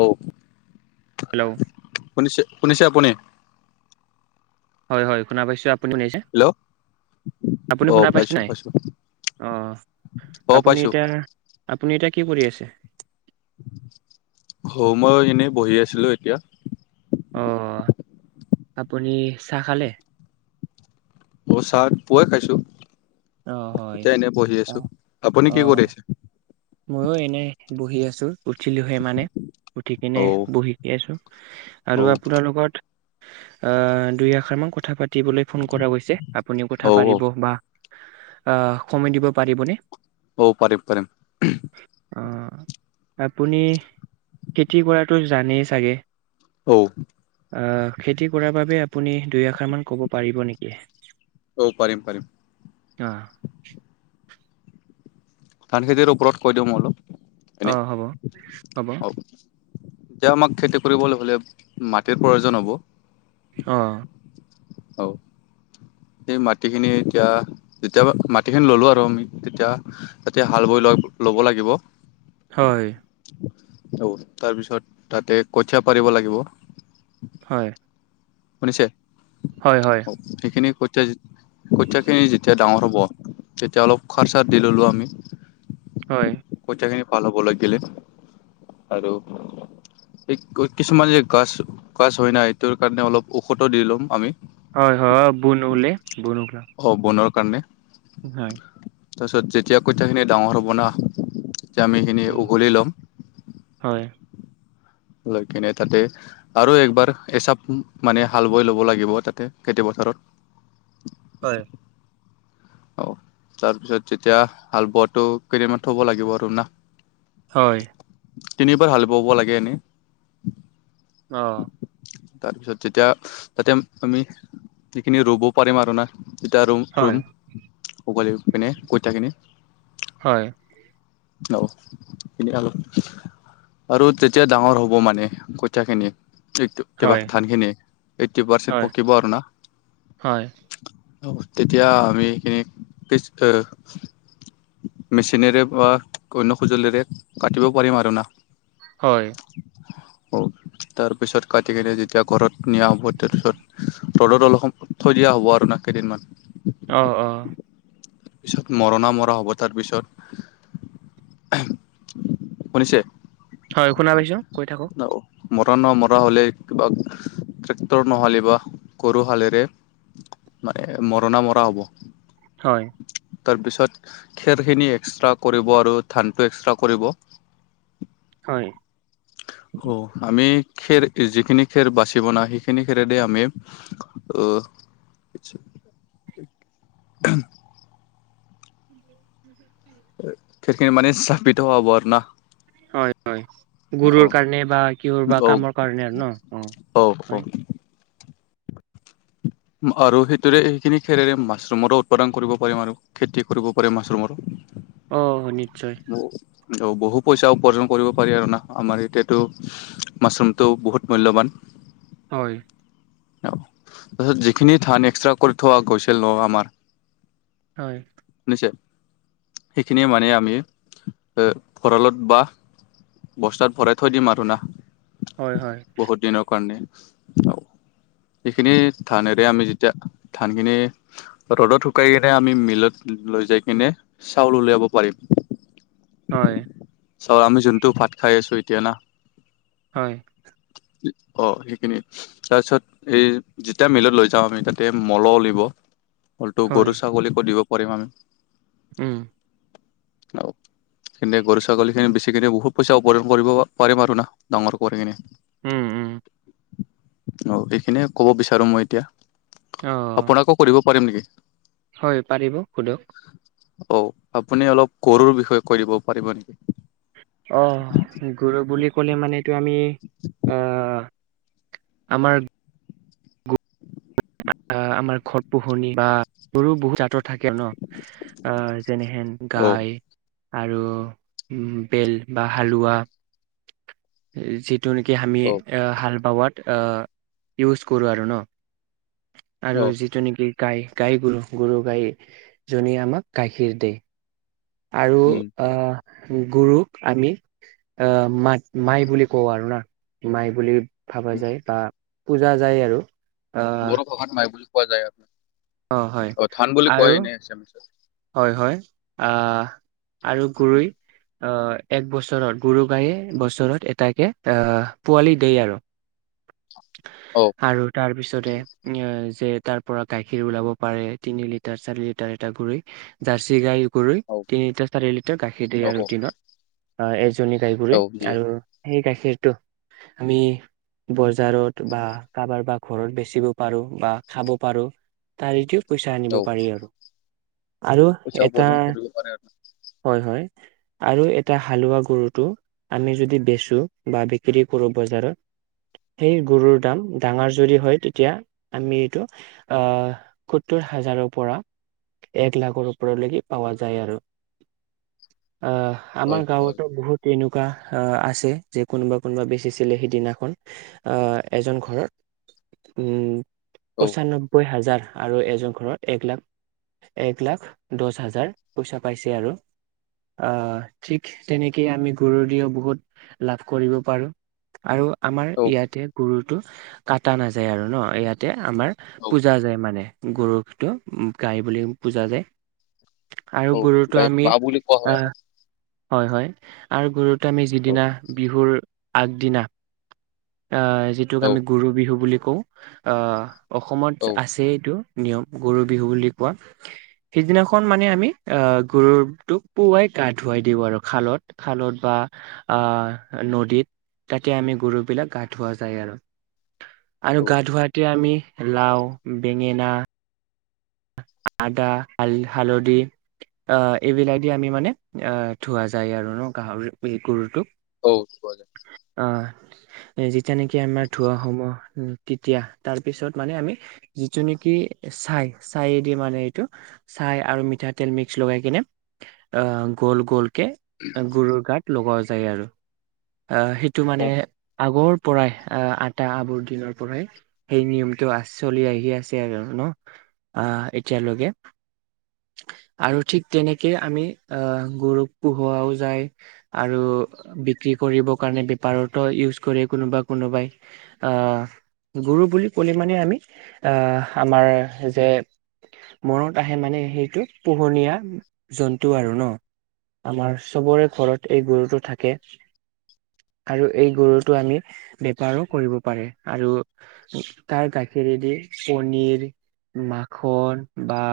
অ hello শুনিছে শুনিছে আপুনি? হয় হয় শুনা পাইছোঁ আপুনি শুনিছে? হেল্ল' আপুনি অ শুনা পাইছে পাইছো নাই পাইছো অ অ আপুনি পাইছো এতিয়া আপুনি এতিয়া, কি কৰি আছে? হ মই এনেই বহি আছিলো এতিয়া। আহ আপুনি চাহ খালে? অ চাহ পুৱাই খাইছো। অ হয় এতিয়া এনে বহি আছো। আপুনি কি কৰি আছে? মইয়ো এনেই বহি আছো। উঠিলোহে মানে উঠি কিনে অ বহি কি আছো। অ আৰু আপোনাৰ লগত আহ দুই এষাৰ মান কথা পাতি পাতিবলৈ ফোন কৰা গৈছে। আপুনি অ কথা অ পাতিব বা আহ সময় দিব পাৰিবনে? অ পাৰিম পাৰিম। অ আপুনি খেতি কৰাটো জানেই চাগে। অ। আহ খেতি কৰাৰ বাবে আপুনি দুইআষাৰ মান ক'ব পাৰিব নেকি? অ পাৰিম পাৰিম। আহ ধান খেতিৰ ওপৰত কৈ দিওঁ মই অলপ। অ এনে হ'ব হ'ব অ এতিয়া আমাক খেতি কৰিবলৈ হ'লে মাটিৰ প্ৰয়োজন হ'ব। আহ হ [inaudible] সেই মাটিখিনি এতিয়া, যেতিয়া মাটিখিনি ললো আৰু আমি তেতিয়া তাতে হাল বৈ লোৱা- লব লাগিব। হয় অ তাৰপিছত তাতে কঠীয়া পাৰিব লাগিব। হয় শুনিছে? হয় হয় সেইখিনিয়ে। তেতিয়া কঠীয়াখিনি যেতিয়া ডাঙৰ হ'ব, তেতিয়া অলপ খৰচাৰ দি ল'লোঁ আমি। হয় কঠীয়াখিনি ভাল হ বলৈ গলে। আৰু এই কিছুমান যে গাছ গছ হয় নাই এইটোৰ কাৰণে অলপ ঔষধ দি ল'ম আমি। হয় হয় বোন ওলে বনালো। অ বনৰ কাৰণে তাৰপিছত যেতিয়া কঠয়াখিনি ডাঙৰ হ'ব না। যেমিখিনি উম উঘলি ল'ম। হয় লৈ কিনে তাতে আৰু একবাৰ এচাপ মানে হাল বৈ ল'ব লাগিব তাতে খেতি পথাৰ। পথাৰত। হয় অ তাৰপিছত তেতিয়া হাল বোৱাটো কেইদিনামান থব লাগিব আৰু না। হয়। তিনিবাৰ হাল বাব লাগে এনেই? আহ। তাৰপিছত যেতিয়া তাতে আমি সেইখিনি ৰুব পাৰিম আৰু না। দু হয় ৰুম সকলি কেনে কইতাখিনি। হয় অিন আৰু তেতিয়া ডাঙৰ হ'ব মানে কঠীয়াখিনি। এই কিবা হয় ধান খিনি এইটটি পাৰ্চেণ্ট হয় পকিব আৰু না। হয় তেতিয়া আমি সেইখিনি? মেচিনেৰে বা অন্য সঁজুলিৰে কাটিব পাৰিম আৰু না। হয় হয়। তাৰপিছত কাটি কনেি যেতিয়া ঘৰত নিয়া হ'ব তাৰপিছত ৰ'দত অলপ সম থৈ দিয়া হ'ব আৰু ন। কেইদিনমান? অ অ। তাৰ পিছত মৰণা মৰা হ'ব তাৰপিছত? সোনিছে? হয় শুনা পাইছো কৈ থাকক। মৰা ন মৰা হ'লে কিবা ট্ৰেক্টৰ নহ'লে বা গৰুহালেৰে? মানে মৰণা মৰা হ'ব। হয়। তাৰপিছত খেৰখিনি এক্সট্ৰা কৰিব আৰু ধানটো এক্সট্ৰা কৰিব। হয় আমি খেৰ যিখিনি খেৰ বাচিব ন সেইখিনি খেৰেদি আমি। আছা উম। খখিনি মানে চফিত হব আৰু না। হয় হয় অ গুৰুৰ কাৰণে বা কিহৰ বা অ কাম কাৰণে আৰু ন অ অ অ হয়। আৰু সেইটোৰে সেইখিনি খেৰেৰে মাছৰুমৰো উৎপাদন কৰিব পাৰিম আৰু খেতি কৰিব পাৰি মাছৰুমৰো? অহ নিশ্চয়। বহু পইচা উপাৰ্জন কৰিব পাৰি আৰু না আমাৰ এতিয়াতো মাছৰুমটো বহুত মূল্যৱান? হয় তাৰছত যিখিনি ধান এক্সট্ৰা কৰি থোৱা গৈছিল ন আমাৰ। হয় সেইখিনিয়ে মানে আমি ভঁৰালত বা বস্তাত ভৰাই থৈ দিম আৰু না। হয় হয় বহুত দিনৰ কাৰণে সেইখিনি ধানেৰে আমি যেতিয়া ধানখিনি ৰ'দত শুকাই কিনে আমি মিলত লৈ যাই কিনে। চাউল উলিয়াব পাৰিম? হয় চাও আমি যোনটো ভাত খাই আছো এতিয়া না। হয় অ সেইখিনি তাৰপিছত এই যে এতিয়া মিলত লৈ যাম আমি তাতে মল উলিব মলটো হয় গৰু ছাগলীকো দিব পাৰিম আমি? উম সেনে গৰু ছাগলীখিনি বেছিকিনে বহুত পইচা উপৱাৰ্জন কৰিব পাৰিম আৰু না ডাঙৰ কৰি কিনে। উম উম অ সেইখিনিয়ে ক'ব বিচাৰো মই এতিয়া অ আপোনাকো কৰিব পাৰিম নেকি হয় পাৰিব সোধক অ আপুনি অলপ গৰুৰ বিষয়ে কৈ দিব পাৰিব নেকি অ গৰু বুলি ক'লে মানে এইটো আমি অহ আমাৰ আমাৰ ঘৰ পোহনি বা গৰু বহুত আতৰত থাকেও ন আহ এনেহেন অ গাই আৰু উ বেল বা হালোৱা যি যিটো নেকি আমি অ হাল বাৱাত আ ইউজ কৰোঁ আৰু ন আৰু অ যিটো নেকি গাই গাই গুৰু গুৰু গাইজনীয়ে আমাক গাখীৰ দিয় আৰু উম অ গুৰুক আমি অহ মাত মাই বুলি কওঁ আৰু না মাই বুলি ভাবা যায় বা পূজা যায় আৰু আহ বড়ো ভাষাত নাই বুলি কোৱা যায় আও অ ধান বুলি আৰু কয় এনে আচামিজত হয় হয় আহ আৰু গৰৈ অহ এক বছৰত গুৰু গায়ে বছৰত এটাকে আহ পোৱালি দিয় আৰু অ আৰু তাৰ পিছতে এ যে তাৰ পৰা গাখীৰ ওলাব পাৰে তিনি লিটাৰ চাৰি লিটাৰ এটা গুৰি জাৰ্চি গাই গৰুই অ তিনি লিটাৰ চাৰি লিটাৰ গাখীৰ অ দিয়াৰ অ ৰুটিনত গুৰি অ দিয়ে আৰু সেই গাখীৰতটো আমি বজাৰত বা কাৰোবাৰ বা ঘৰত বেচিব পাৰো বা খাব পাৰো তাৰেটো পইচা আনিব অ পাৰি আৰু আৰু পইচা এটা উপাৰ্জন কৰিব পাৰে আৰু হয় হয় আৰু এটা হালোৱা গৰুটো আমি যদি বেচো বা বিক্ৰী কৰো বজাৰত সেই গৰুৰ দাম ডাঙৰ যদি হয় তেতিয়া আমি এইটো আহ সত্তৰ হাজাৰ পৰা এক লাখৰ ওপৰত লৈকে পাৱা যায় আৰু অ অ আমাৰ অ গাঁৱতো বহুত এনেকুৱা। আহ আছে যে কোনোবা কোনোবা বেচিছিলে সিদিনাখন। আহ এজন ঘৰত উম অ পচাননব্বৈ হাজাৰ। আৰু এজন ঘৰত এক লাখ এক লাখ দহ হাজাৰ পইচা পাইছে আৰু আহ ঠিক তেনেকেই আমি গুৰু দিও বহুত লাভ কৰিব পাৰো। [unintelligible] ইয়াতে গুৰুতটো কাটা নাযায় আৰু ন ইয়াতে আমাৰ অ পূজা যায় মানে। গৰুক্ষিত গাই বুলি পুজা যায়। আৰু অ গৰুটো গাইক আমি মা বুলি কোৱা হয় আহ। আমাৰ হয় হয় আৰু গৰুত আমি অ যিদিনা বিহুৰ আগদিনা। যিটোক অ আমি গৰু বিহু বুলি কওঁ অ অসমত আছে এইটো। নিয়ম গৰু বিহু বুলি কোৱা সিদিনাখন মানে আমি আহ গৰুটোক পুৱাই। গা ধুৱাই দিওঁ আৰু খালত খালত বা আ নদীত। তাতে আমি গৰু বিলাক গা ধৱা যায় আৰু আৰু অ গা ধোৱাতে আমি। লাও বেঙেনা। আদা হাল হালধি। আহ এইবিলাক দি আমি মানে আহ থোৱা যায় আৰু ন গাহৰি গৰুটোক। অ কায়। আহ যেতিয়া নেকি আমাৰ ধোৱা সময়। তেতিয়া তাৰপিছত মানে আমি যিটো নেকি চাই। ছাইয়েদি মানে এইটো ছাই আৰু মিঠাতেল মিক্স লগাই কিনে অ গ'ল গ'ল। কে গৰুৰ গাত লগও যায় আৰু আহ সেইটো মানে অ আগৰ। পৰাই আহ আটা আবৰ দিনৰ পৰাই সেই নিয়মটো আ চলি আহি আছে আৰু ন আহ এতিয়ালৈকে। আৰু ঠিক তেনেকেই আমি আহ গৰুক পোহোৱাও যায় আৰু বিক্ৰী। কি কৰিব কাৰণে বেপাৰতো ইউজ কৰে কোনোবা কোনোবাই আহ। গৰু বুলি ক'লে মানে আমি আহ আমাৰ যে মনত আহে মানে সেইটো পোহনীয়া জন্তু আৰু ন। আমাৰ চবৰে ঘৰত এই গৰুটো থাকে। আৰু এই গৰুটো আমি বেপাৰো কৰিব পাৰে আৰু তাৰ গাখীৰ। কেৰেদি পনীৰ মাখন বা।